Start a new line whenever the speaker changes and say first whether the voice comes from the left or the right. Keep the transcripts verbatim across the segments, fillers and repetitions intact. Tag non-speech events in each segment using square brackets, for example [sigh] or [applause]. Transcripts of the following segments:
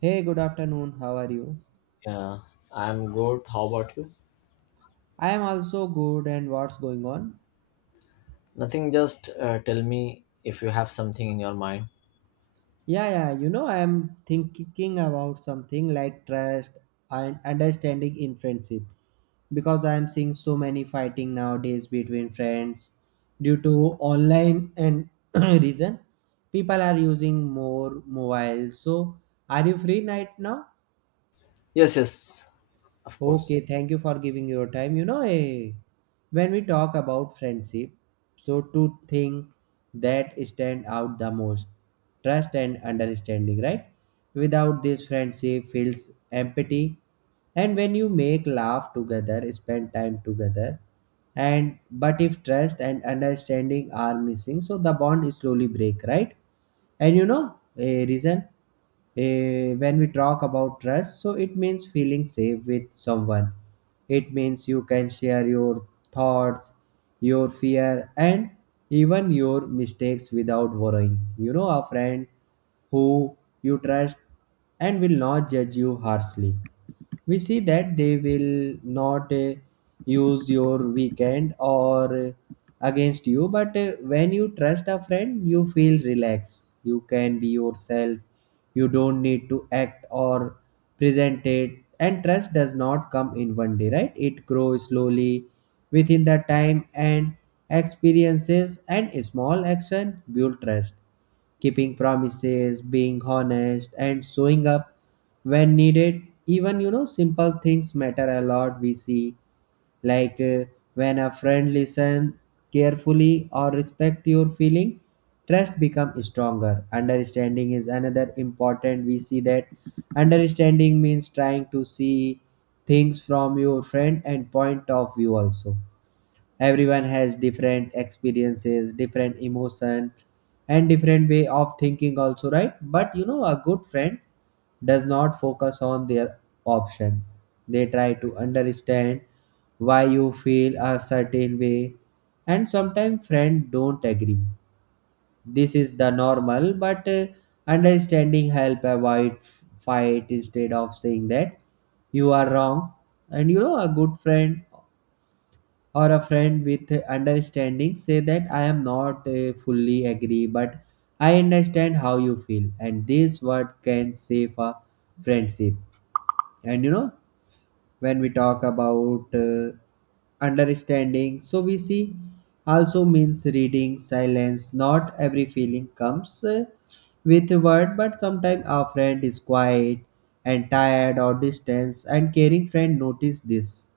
right: Hey, good afternoon. How are you?
left: Yeah, I'm good. How about you?
right: I am also good, and what's going on?
left: Nothing, just uh, tell me if you have something in your mind.
right: Yeah, yeah, you know, I am thinking about something like trust and understanding in friendship because I am seeing so many fighting nowadays between friends due to online and [clears throat] reason. People are using more mobiles. So, are you free right now?
left: Yes, yes, of course.
right: Okay, thank you for giving your time. You know, eh, when we talk about friendship, so two things that stand out the most, trust and understanding, right? Without this, friendship feels empty. And when you make laugh together, spend time together, and but if trust and understanding are missing, so the bond slowly break, right? And you know, a reason, eh, when we talk about trust, so it means feeling safe with someone. It means you can share your thoughts, your fear, and even your mistakes without worrying. You know a friend who you trust and will not judge you harshly. We see that they will not uh, use your weekend or uh, against you, but uh, when you trust a friend, you feel relaxed. You can be yourself. You don't need to act or present it. And trust does not come in one day, right? It grows slowly within the time and experiences, and small action build trust, keeping promises, being honest, and showing up when needed. Even you know, simple things matter a lot. We see, like uh, when a friend listen carefully or respect your feeling, trust become stronger. Understanding is another important. We see that understanding means trying to see things from your friend and point of view. Also, everyone has different experiences, different emotion, and different way of thinking also, right? But you know, a good friend does not focus on their option. They try to understand why you feel a certain way. And sometimes friends don't agree. This is the normal, but uh, understanding help avoid fight instead of saying that you are wrong. And you know, a good friend or a friend with understanding say that I am not uh, fully agree, but I understand how you feel, and this word can save a friendship. And you know, when we talk about uh, understanding, so we see also means reading silence. Not every feeling comes uh, with a word, but sometimes our friend is quiet and tired or distance, and caring friend notice this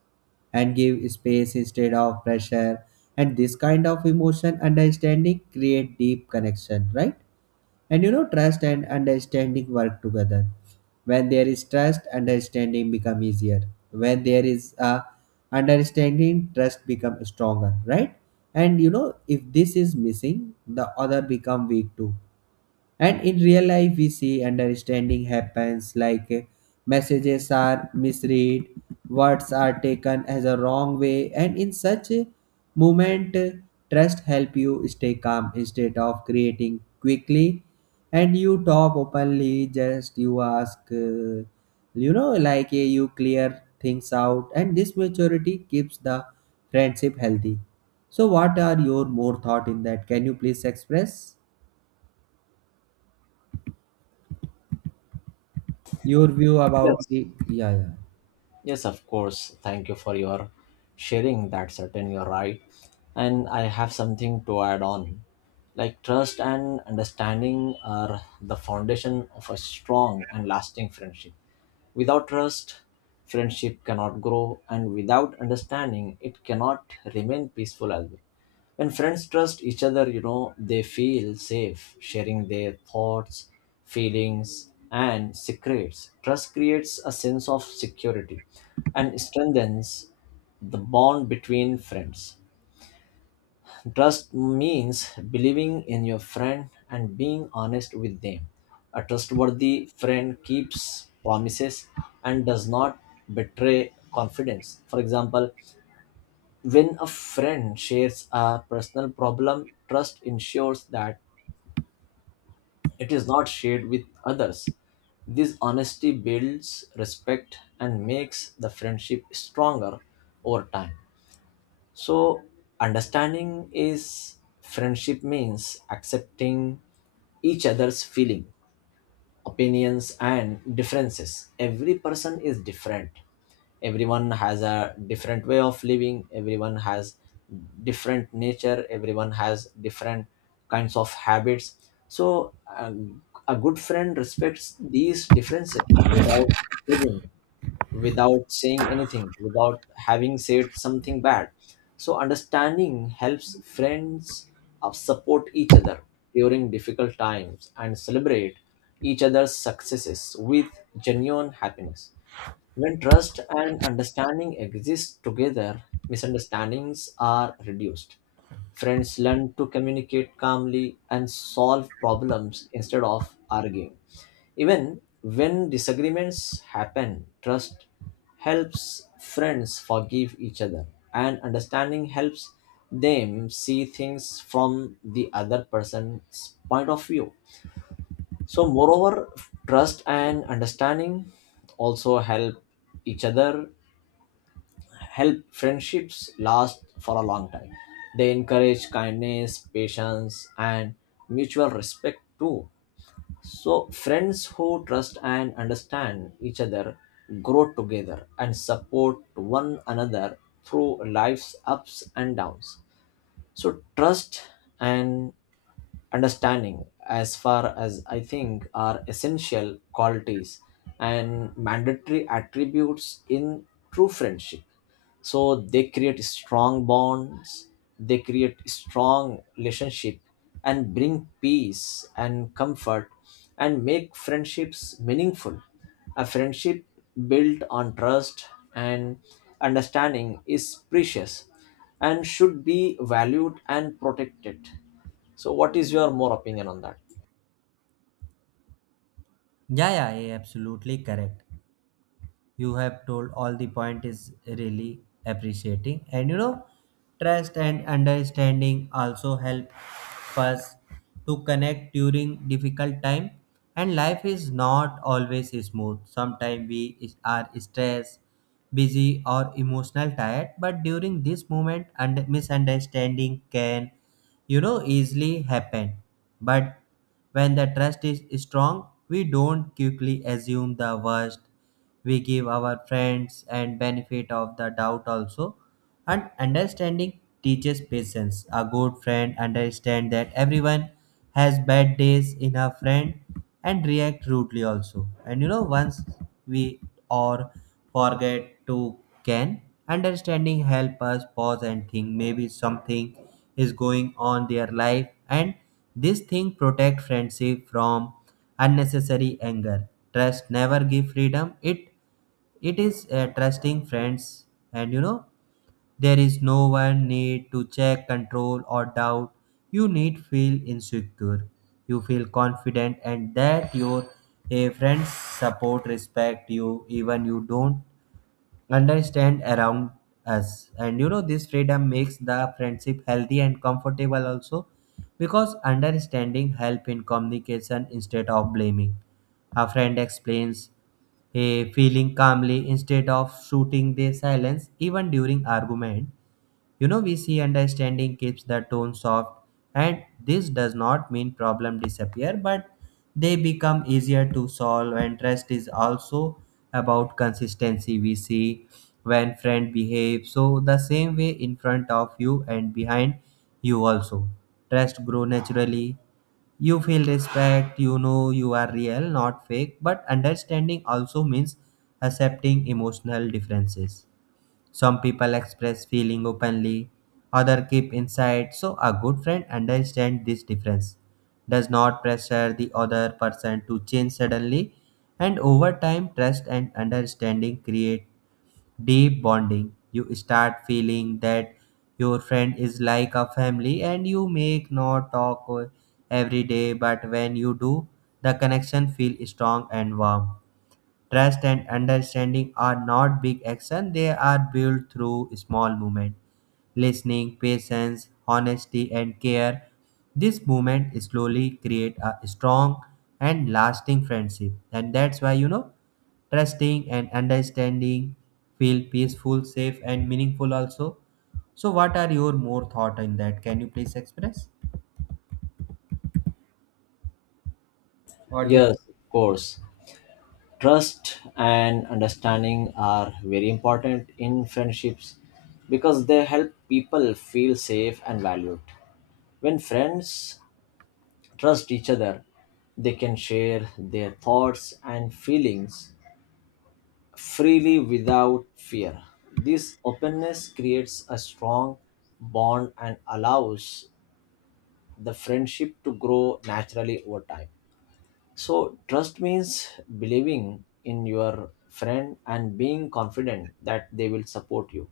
right: and give space instead of pressure. And this kind of emotion understanding create deep connection, right? And you know, trust and understanding work together. When there is trust, understanding become easier. When there is a understanding, trust become stronger, right? And you know, if this is missing, the other become weak too. And in real life we see understanding happens like, eh, messages are misread, words are taken as a wrong way, and in such a moment, eh, trust help you stay calm instead of creating quickly. And you talk openly, just you ask, eh, you know like eh, you clear things out, and this maturity keeps the friendship healthy. So what are your more thought in that? Can you please express your view about
left: Yes.
right: the? Yeah, yeah.
left: Yes, of course. Thank you for your sharing. That's certain you're right. And I have something to add on. Like trust and understanding are the foundation of a strong and lasting friendship. Without trust, friendship cannot grow, and without understanding, it cannot remain peaceful as well. When friends trust each other, you know, they feel safe sharing their thoughts, feelings, and secrets. Trust creates a sense of security and strengthens the bond between friends. Trust means believing in your friend and being honest with them. A trustworthy friend keeps promises and does not betray confidence. For example, when a friend shares a personal problem, trust ensures that it is not shared with others. This honesty builds respect and makes the friendship stronger over time. So, understanding is friendship means accepting each other's feeling, opinions, and differences. Every person is different, everyone has a different way of living, everyone has different nature, everyone has different kinds of habits. So um, a good friend respects these differences without judging, without saying anything, without having said something bad. So, understanding helps friends uh, support each other during difficult times and celebrate each other's successes with genuine happiness. When trust and understanding exist together, misunderstandings are reduced. Friends learn to communicate calmly and solve problems instead of arguing. Even when disagreements happen, trust helps friends forgive each other, and understanding helps them see things from the other person's point of view. So, moreover, trust and understanding also help each other, help friendships last for a long time. They encourage kindness, patience, and mutual respect too. So, friends who trust and understand each other grow together and support one another through life's ups and downs. So, trust and understanding, as far as I think, are essential qualities and mandatory attributes in true friendship. So they create strong bonds, they create strong relationship, and bring peace and comfort, and make friendships meaningful. A friendship built on trust and understanding is precious and should be valued and protected. So, what is your more opinion on that?
right: Yeah, yeah, yeah, absolutely correct. You have told all the point is really appreciating, and you know, trust and understanding also help us to connect during difficult time. And life is not always smooth. Sometimes we is- are stressed, busy, or emotional tired. But during this moment, and misunderstanding can you know easily happen. But when the trust is strong, we don't quickly assume the worst. We give our friends and benefit of the doubt also. And understanding teaches patience. A good friend understands that everyone has bad days in a friend and react rudely also. And you know, once we or forget to can. Understanding help us pause and think maybe something is going on their life, and this thing protect friendship from unnecessary anger. Trust never give freedom. It it is uh, trusting friends. And you know, there is no one need to check control or doubt. You need feel insecure. You feel confident, and that your a friends support respect you, even you don't understand around us. And you know, this freedom makes the friendship healthy and comfortable also, because understanding help in communication instead of blaming. A friend explains a feeling calmly instead of shooting the silence. Even during argument, you know, we see understanding keeps the tone soft, and this does not mean problem disappear, but they become easier to solve. And trust is also about consistency. We see when friend behave so the same way in front of you and behind you also, trust grow naturally. You feel respect, you know you are real, not fake. But understanding also means accepting emotional differences. Some people express feeling openly, other keep inside. So a good friend understands this difference, does not pressure the other person to change suddenly, and over time trust and understanding create deep bonding. You start feeling that your friend is like a family, and you make not talk every day, but when you do, the connection feel strong and warm. Trust and understanding are not big action, they are built through small movement. Listening, patience, honesty, and care. This movement slowly create a strong and lasting friendship. And that's why you know trusting and understanding feel peaceful, safe, and meaningful also. So what are your more thought on that? Can you please express what you?
left: Yes, of course. Trust and understanding are very important in friendships because they help people feel safe and valued. When friends trust each other, they can share their thoughts and feelings freely without fear. This openness creates a strong bond and allows the friendship to grow naturally over time. So, trust means believing in your friend and being confident that they will support you.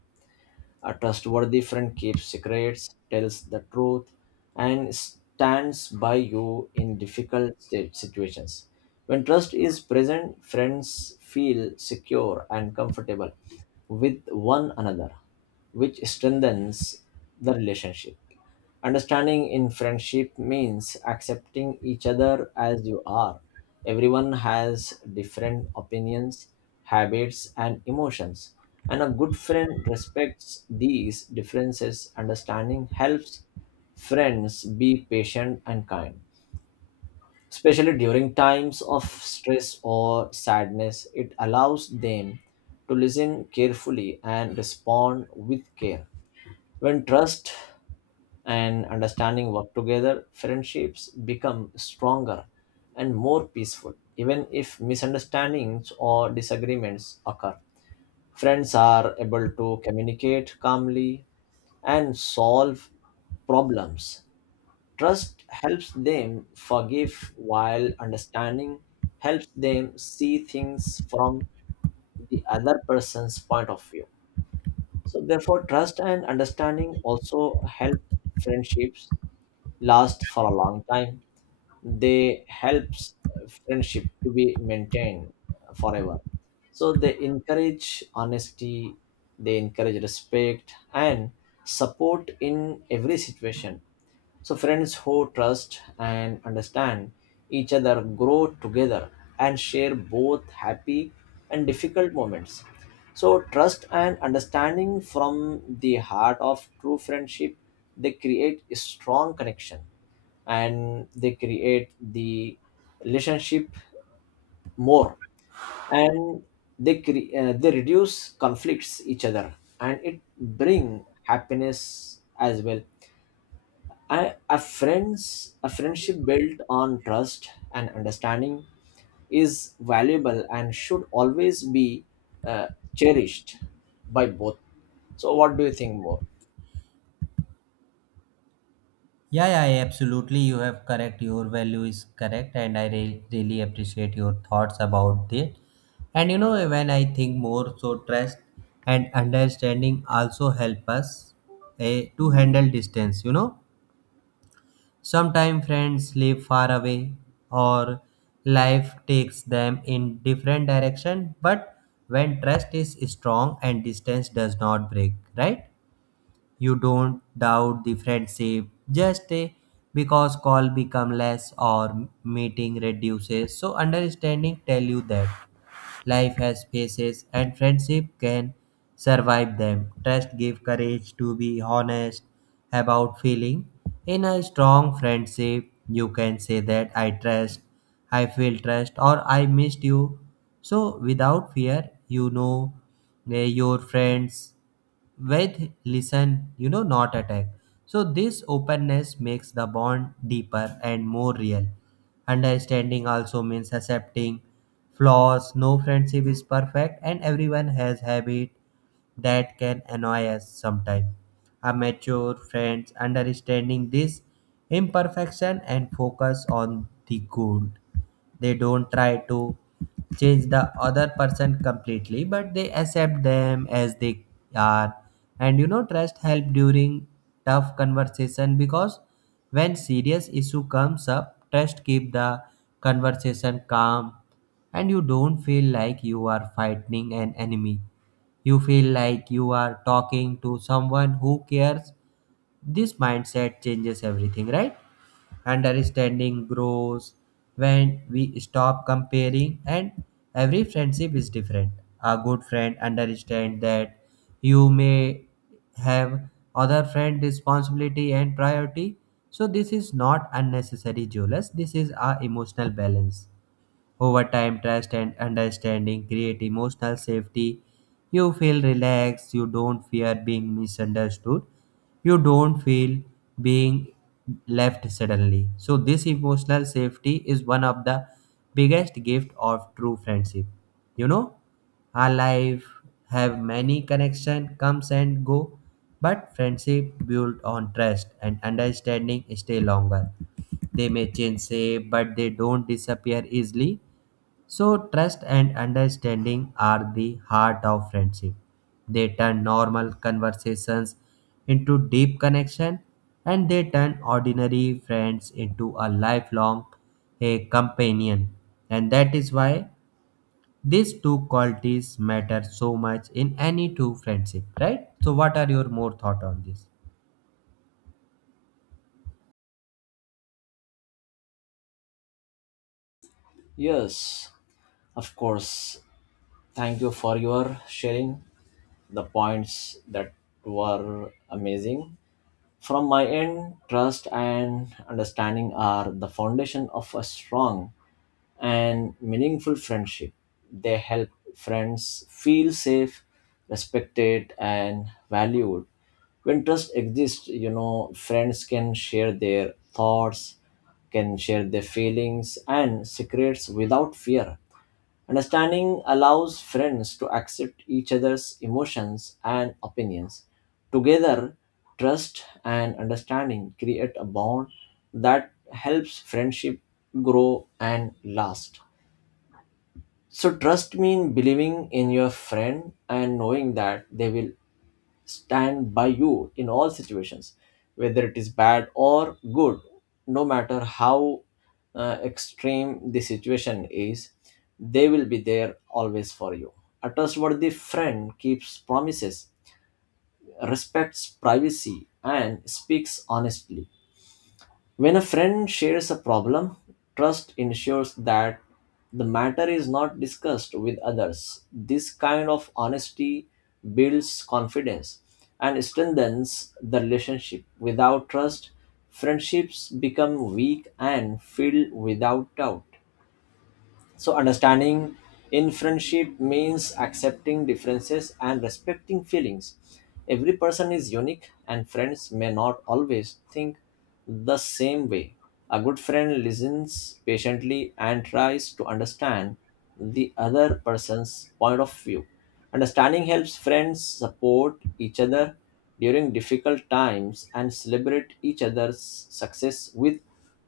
left: A trustworthy friend keeps secrets, tells the truth, and stands by you in difficult sti- situations. When trust is present, friends feel secure and comfortable with one another, which strengthens the relationship. Understanding in friendship means accepting each other as you are. Everyone has different opinions, habits, and emotions. And a good friend respects these differences. Understanding helps friends be patient and kind. Especially during times of stress or sadness, it allows them to listen carefully and respond with care. When trust and understanding work together, friendships become stronger and more peaceful, even if misunderstandings or disagreements occur. Friends are able to communicate calmly and solve problems. Trust helps them forgive, while understanding helps them see things from the other person's point of view. So, therefore, trust and understanding also help friendships last for a long time. They helps friendship to be maintained forever. So they encourage honesty, they encourage respect and support in every situation. So friends who trust and understand each other grow together and share both happy and difficult moments. So trust and understanding from the heart of true friendship. They create a strong connection, and they create the relationship more, and they cre- uh, they reduce conflicts each other, and it bring happiness as well. I, a friends a friendship built on trust and understanding is valuable and should always be uh, cherished by both. So what do you think more?
right: Yeah, yeah, yeah, absolutely. You have correct. Your value is correct, and I re- really appreciate your thoughts about it. And you know, when I think more, so trust and understanding also help us eh, to handle distance. You know, sometimes friends live far away, or life takes them in different direction. But when trust is strong, and distance does not break, right? You don't doubt the friendship just eh, because call become less or meeting reduces. So understanding tell you that life has phases and friendship can survive them. Trust give courage to be honest about feeling. In a strong friendship, you can say that I trust, I feel trust, or I missed you. So without fear, you know, eh, your friends with listen, you know, not attack. So this openness makes the bond deeper and more real. Understanding also means accepting flaws. No friendship is perfect, and everyone has habit that can annoy us sometimes. A mature friends understanding this imperfection and focus on the goal. They don't try to change the other person completely, but they accept them as they are. And you know, trust help during tough conversation, because when serious issue comes up, trust keep the conversation calm, and you don't feel like you are fighting an enemy. You feel like you are talking to someone who cares. This mindset changes everything, right? Understanding grows when we stop comparing, and every friendship is different. A good friend understands that you may have other friend responsibility and priority. So this is not unnecessary jealous. This is our emotional balance. Over time, trust and understanding create emotional safety. You feel relaxed, you don't fear being misunderstood, you don't feel being left suddenly. So, this emotional safety is one of the biggest gift of true friendship. You know, our life have many connection comes and go, but friendship built on trust and understanding stay longer. They may change shape, but they don't disappear easily. So, trust and understanding are the heart of friendship. They turn normal conversations into deep connection, and they turn ordinary friends into a lifelong a companion. And that is why these two qualities matter so much in any two friendship, right? So what are your more thought on this?
left: Yes, of course. Thank you for your sharing. The points that were amazing. From my end, trust and understanding are the foundation of a strong and meaningful friendship. They help friends feel safe, respected, and valued. When trust exists, you know, friends can share their thoughts, can share their feelings and secrets without fear. Understanding allows friends to accept each other's emotions and opinions. Together, trust and understanding create a bond that helps friendship grow and last. So trust means believing in your friend and knowing that they will stand by you in all situations, whether it is bad or good, no matter how uh, extreme the situation is, they will be there always for you. A trustworthy friend keeps promises, respects privacy, and speaks honestly. When a friend shares a problem, trust ensures that the matter is not discussed with others. This kind of honesty builds confidence and strengthens the relationship. Without trust, friendships become weak and filled without doubt. So, understanding in friendship means accepting differences and respecting feelings. Every person is unique, and friends may not always think the same way. A good friend listens patiently and tries to understand the other person's point of view. Understanding helps friends support each other during difficult times and celebrate each other's success with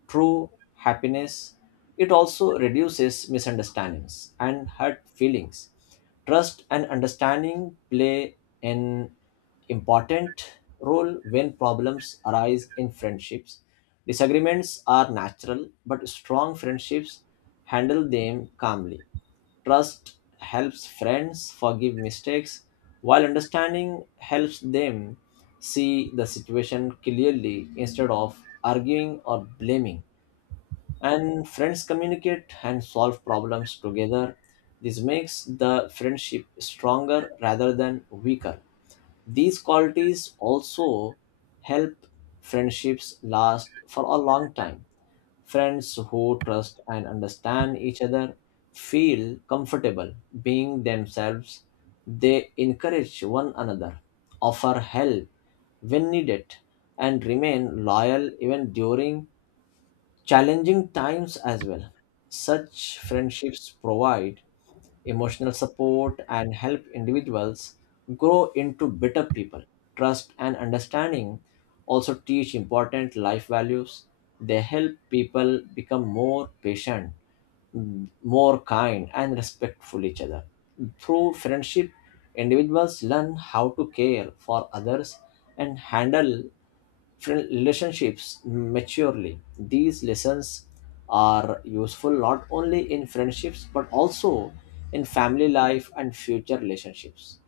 left: true happiness. It also reduces misunderstandings and hurt feelings. Trust and understanding play an important role when problems arise in friendships. Disagreements are natural, but strong friendships handle them calmly. Trust helps friends forgive mistakes, while understanding helps them see the situation clearly instead of arguing or blaming. And friends communicate and solve problems together. This makes the friendship stronger rather than weaker. These qualities also help friendships last for a long time. Friends who trust and understand each other feel comfortable being themselves. They encourage one another, offer help when needed, and remain loyal even during challenging times as well. Such friendships provide emotional support and help individuals grow into better people. Trust and understanding also teach important life values. They help people become more patient, mm, more kind and respectful each other. Through friendship, individuals learn how to care for others and handle friend- relationships maturely. These lessons are useful not only in friendships but also in family life and future relationships.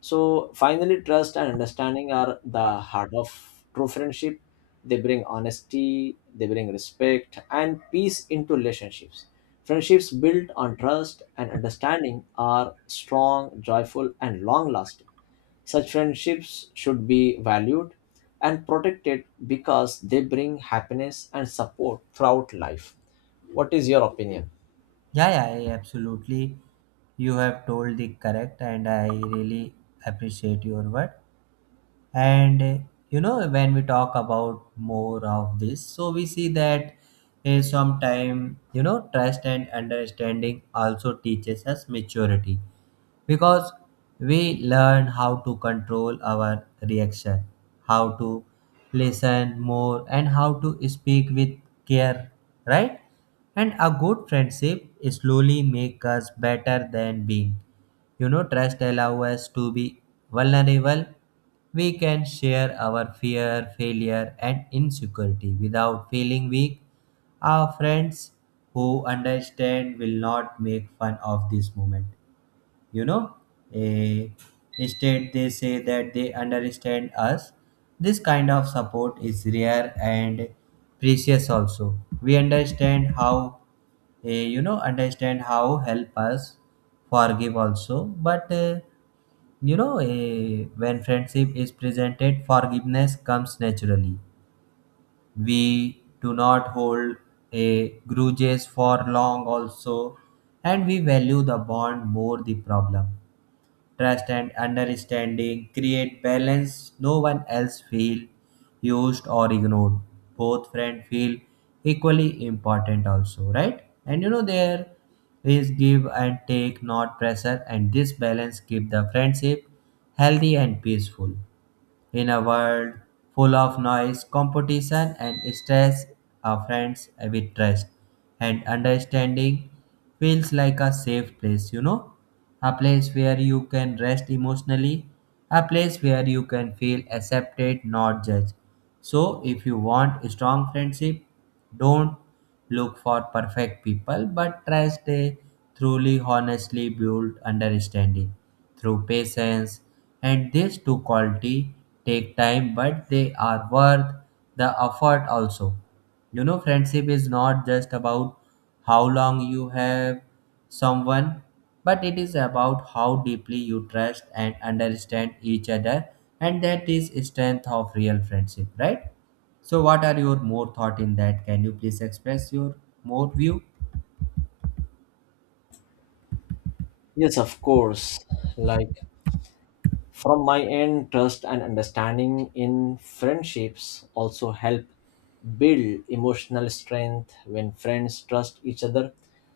left: So finally, trust and understanding are the heart of true friendship. They bring honesty, they bring respect and peace into relationships. Friendships built on trust and understanding are strong, joyful, and long lasting. Such friendships should be valued and protected because they bring happiness and support throughout life. What is your opinion?
right: Yeah, yeah, yeah, absolutely. You have told the correct, and I really appreciate your word. and uh, you know, when we talk about more of this, so we see that uh, sometime you know trust and understanding also teaches us maturity, because we learn how to control our reaction, how to listen more, and how to speak with care, right? And a good friendship slowly make us better than being. You know, trust allow us to be vulnerable. We can share our fear, failure, and insecurity without feeling weak. Our friends who understand will not make fun of this moment. you know eh, Instead they say that they understand us. This kind of support is rare and precious also. We understand how, eh, you know understand how help us forgive also. But eh, you know eh, when friendship is presented, forgiveness comes naturally. We do not hold a grudges for long also, and we value the bond more the problem. Trust and understanding create balance. No one else feel used or ignored. Both friend feel equally important also, right? And you know, there is give and take, not pressure, and this balance keep the friendship healthy and peaceful. In a world full of noise, competition, and stress, a friends with trust and understanding feels like a safe place, you know? A place where you can rest emotionally, a place where you can feel accepted, not judged. So, if you want a strong friendship, don't look for perfect people, but trust a truly, honestly built understanding through patience. And these two quality take time, but they are worth the effort also. You know, friendship is not just about how long you have someone, but it is about how deeply you trust and understand each other, and that is strength of real friendship, right? So, what are your more thought in that? Can you please express your more view?
left: Yes, of course. Like, from my end, trust and understanding in friendships also help build emotional strength. When friends trust each other,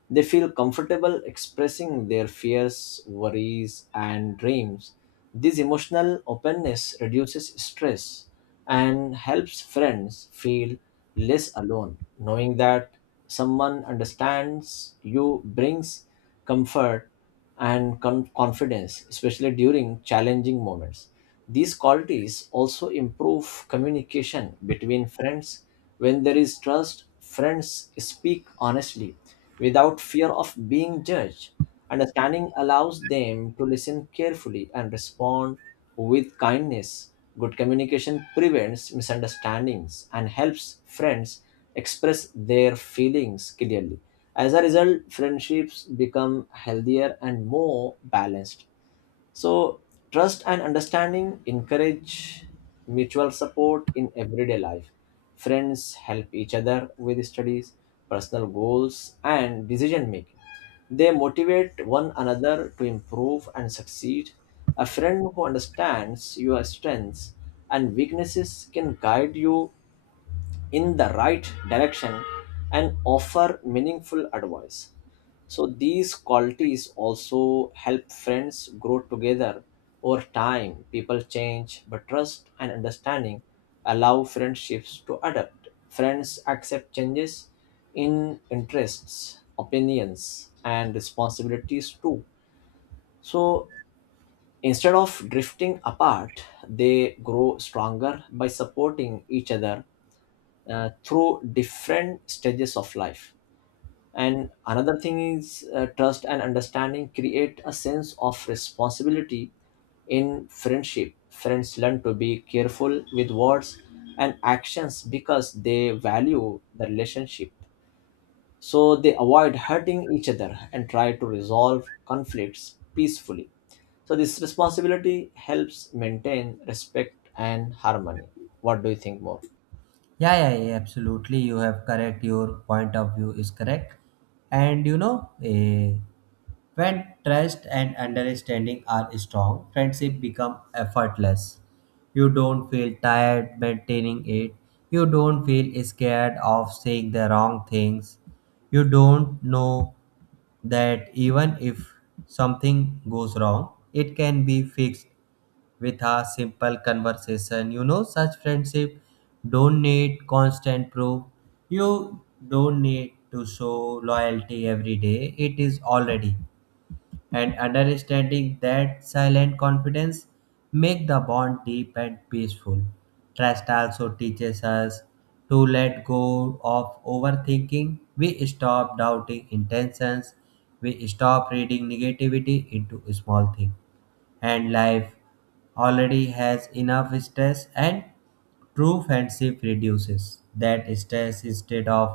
left: they feel comfortable expressing their fears, worries, and dreams. This emotional openness reduces stress and helps friends feel less alone. Knowing that someone understands you brings comfort and con- confidence, especially during challenging moments. These qualities also improve communication between friends. When there is trust, friends speak honestly without fear of being judged. Understanding allows them to listen carefully and respond with kindness. Good communication prevents misunderstandings and helps friends express their feelings clearly. As a result, friendships become healthier and more balanced. So, trust and understanding encourage mutual support in everyday life. Friends help each other with studies, personal goals, and decision making. They motivate one another to improve and succeed. A friend who understands your strengths and weaknesses can guide you in the right direction and offer meaningful advice. So, these qualities also help friends grow together over time. People change, but trust and understanding allow friendships to adapt. Friends accept changes in interests, opinions, and responsibilities too. So, instead of drifting apart, they grow stronger by supporting each other uh, through different stages of life. And another thing is, uh, trust and understanding create a sense of responsibility in friendship. Friends learn to be careful with words and actions because they value the relationship, so they avoid hurting each other and try to resolve conflicts peacefully. So this responsibility helps maintain respect and harmony. What do you think more?
right: Yeah, yeah, yeah, absolutely. You have correct. Your point of view is correct. And you know, eh, when trust and understanding are strong, friendship become effortless. You don't feel tired maintaining it. You don't feel scared of saying the wrong things. You don't know that even if something goes wrong, it can be fixed with a simple conversation. You know, such friendship don't need constant proof. You don't need to show loyalty every day. It is already. And understanding that silent confidence make the bond deep and peaceful. Trust also teaches us to let go of overthinking. We stop doubting intentions. We stop reading negativity into small things, and life already has enough stress, and true friendship reduces that stress instead of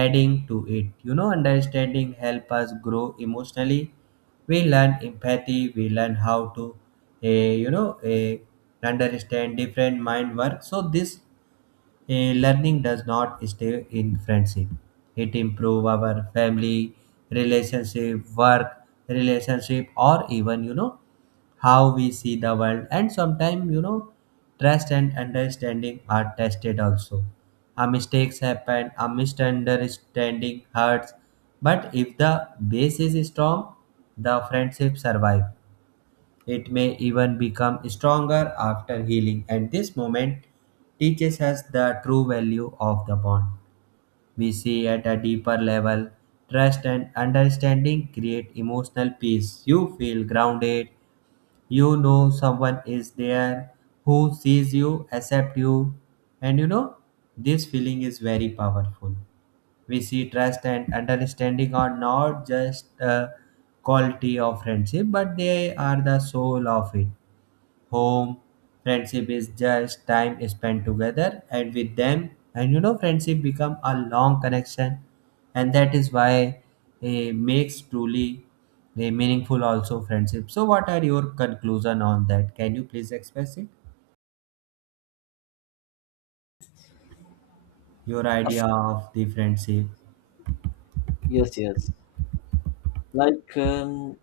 right: adding to it. You know, understanding help us grow emotionally. We learn empathy, we learn how to, eh, you know eh, understand different mind work. So this, Eh, learning does not stay in friendship. It improve our family relationship, work relationship, or even you know how we see the world. And sometimes you know trust and understanding are tested also. A mistakes happen, a misunderstanding hurts, but if the base is strong, the friendship survive. It may even become stronger after healing, and this moment teaches us the true value of the bond. We see at a deeper level, trust and understanding create emotional peace. You feel grounded, you know someone is there who sees you, accepts you, and you know this feeling is very powerful. We see trust and understanding are not just a quality of friendship, but they are the soul of it home. Friendship is just time spent together and with them. And you know, friendship become a long connection, and that is why it makes truly a meaningful also friendship. So, what are your conclusion on that? Can you please express it, your idea of the friendship?
left: Yes, yes. Like um,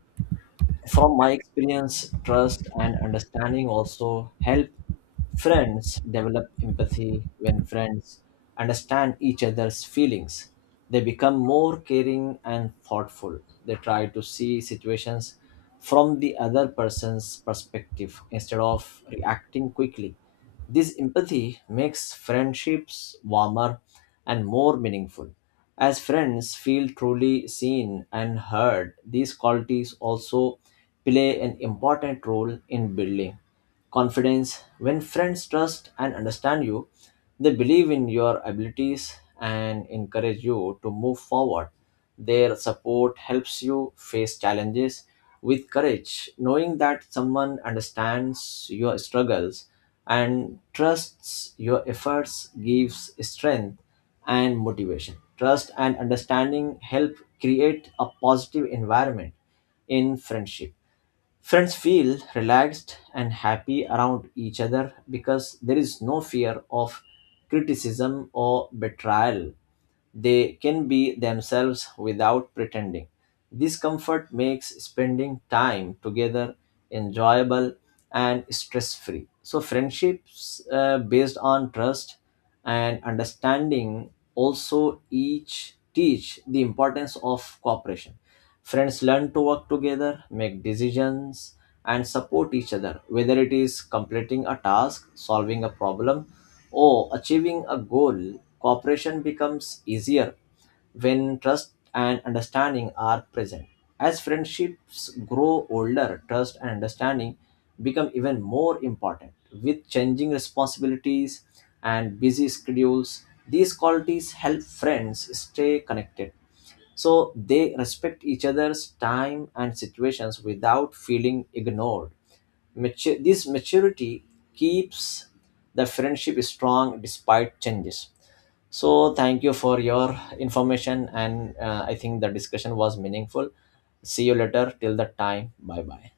left: from my experience, trust and understanding also help friends develop empathy. When friends understand each other's feelings, they become more caring and thoughtful. They try to see situations from the other person's perspective instead of reacting quickly. This empathy makes friendships warmer and more meaningful. As friends feel truly seen and heard, these qualities also play an important role in building confidence. When friends trust and understand you, they believe in your abilities and encourage you to move forward. Their support helps you face challenges with courage. Knowing that someone understands your struggles and trusts your efforts gives strength and motivation. Trust and understanding help create a positive environment in friendship. Friends feel relaxed and happy around each other because there is no fear of criticism or betrayal. They can be themselves without pretending. This comfort makes spending time together enjoyable and stress free. So, friendships uh, based on trust and understanding also each teach the importance of cooperation. Friends learn to work together, make decisions, and support each other, whether it is completing a task, solving a problem, or achieving a goal. Cooperation becomes easier when trust and understanding are present. As friendships grow older, trust and understanding become even more important. With changing responsibilities and busy schedules, these qualities help friends stay connected, so they respect each other's time and situations without feeling ignored. Mature, this maturity keeps the friendship strong despite changes. So thank you for your information, and uh, I think the discussion was meaningful. See you later. Till that time, bye bye.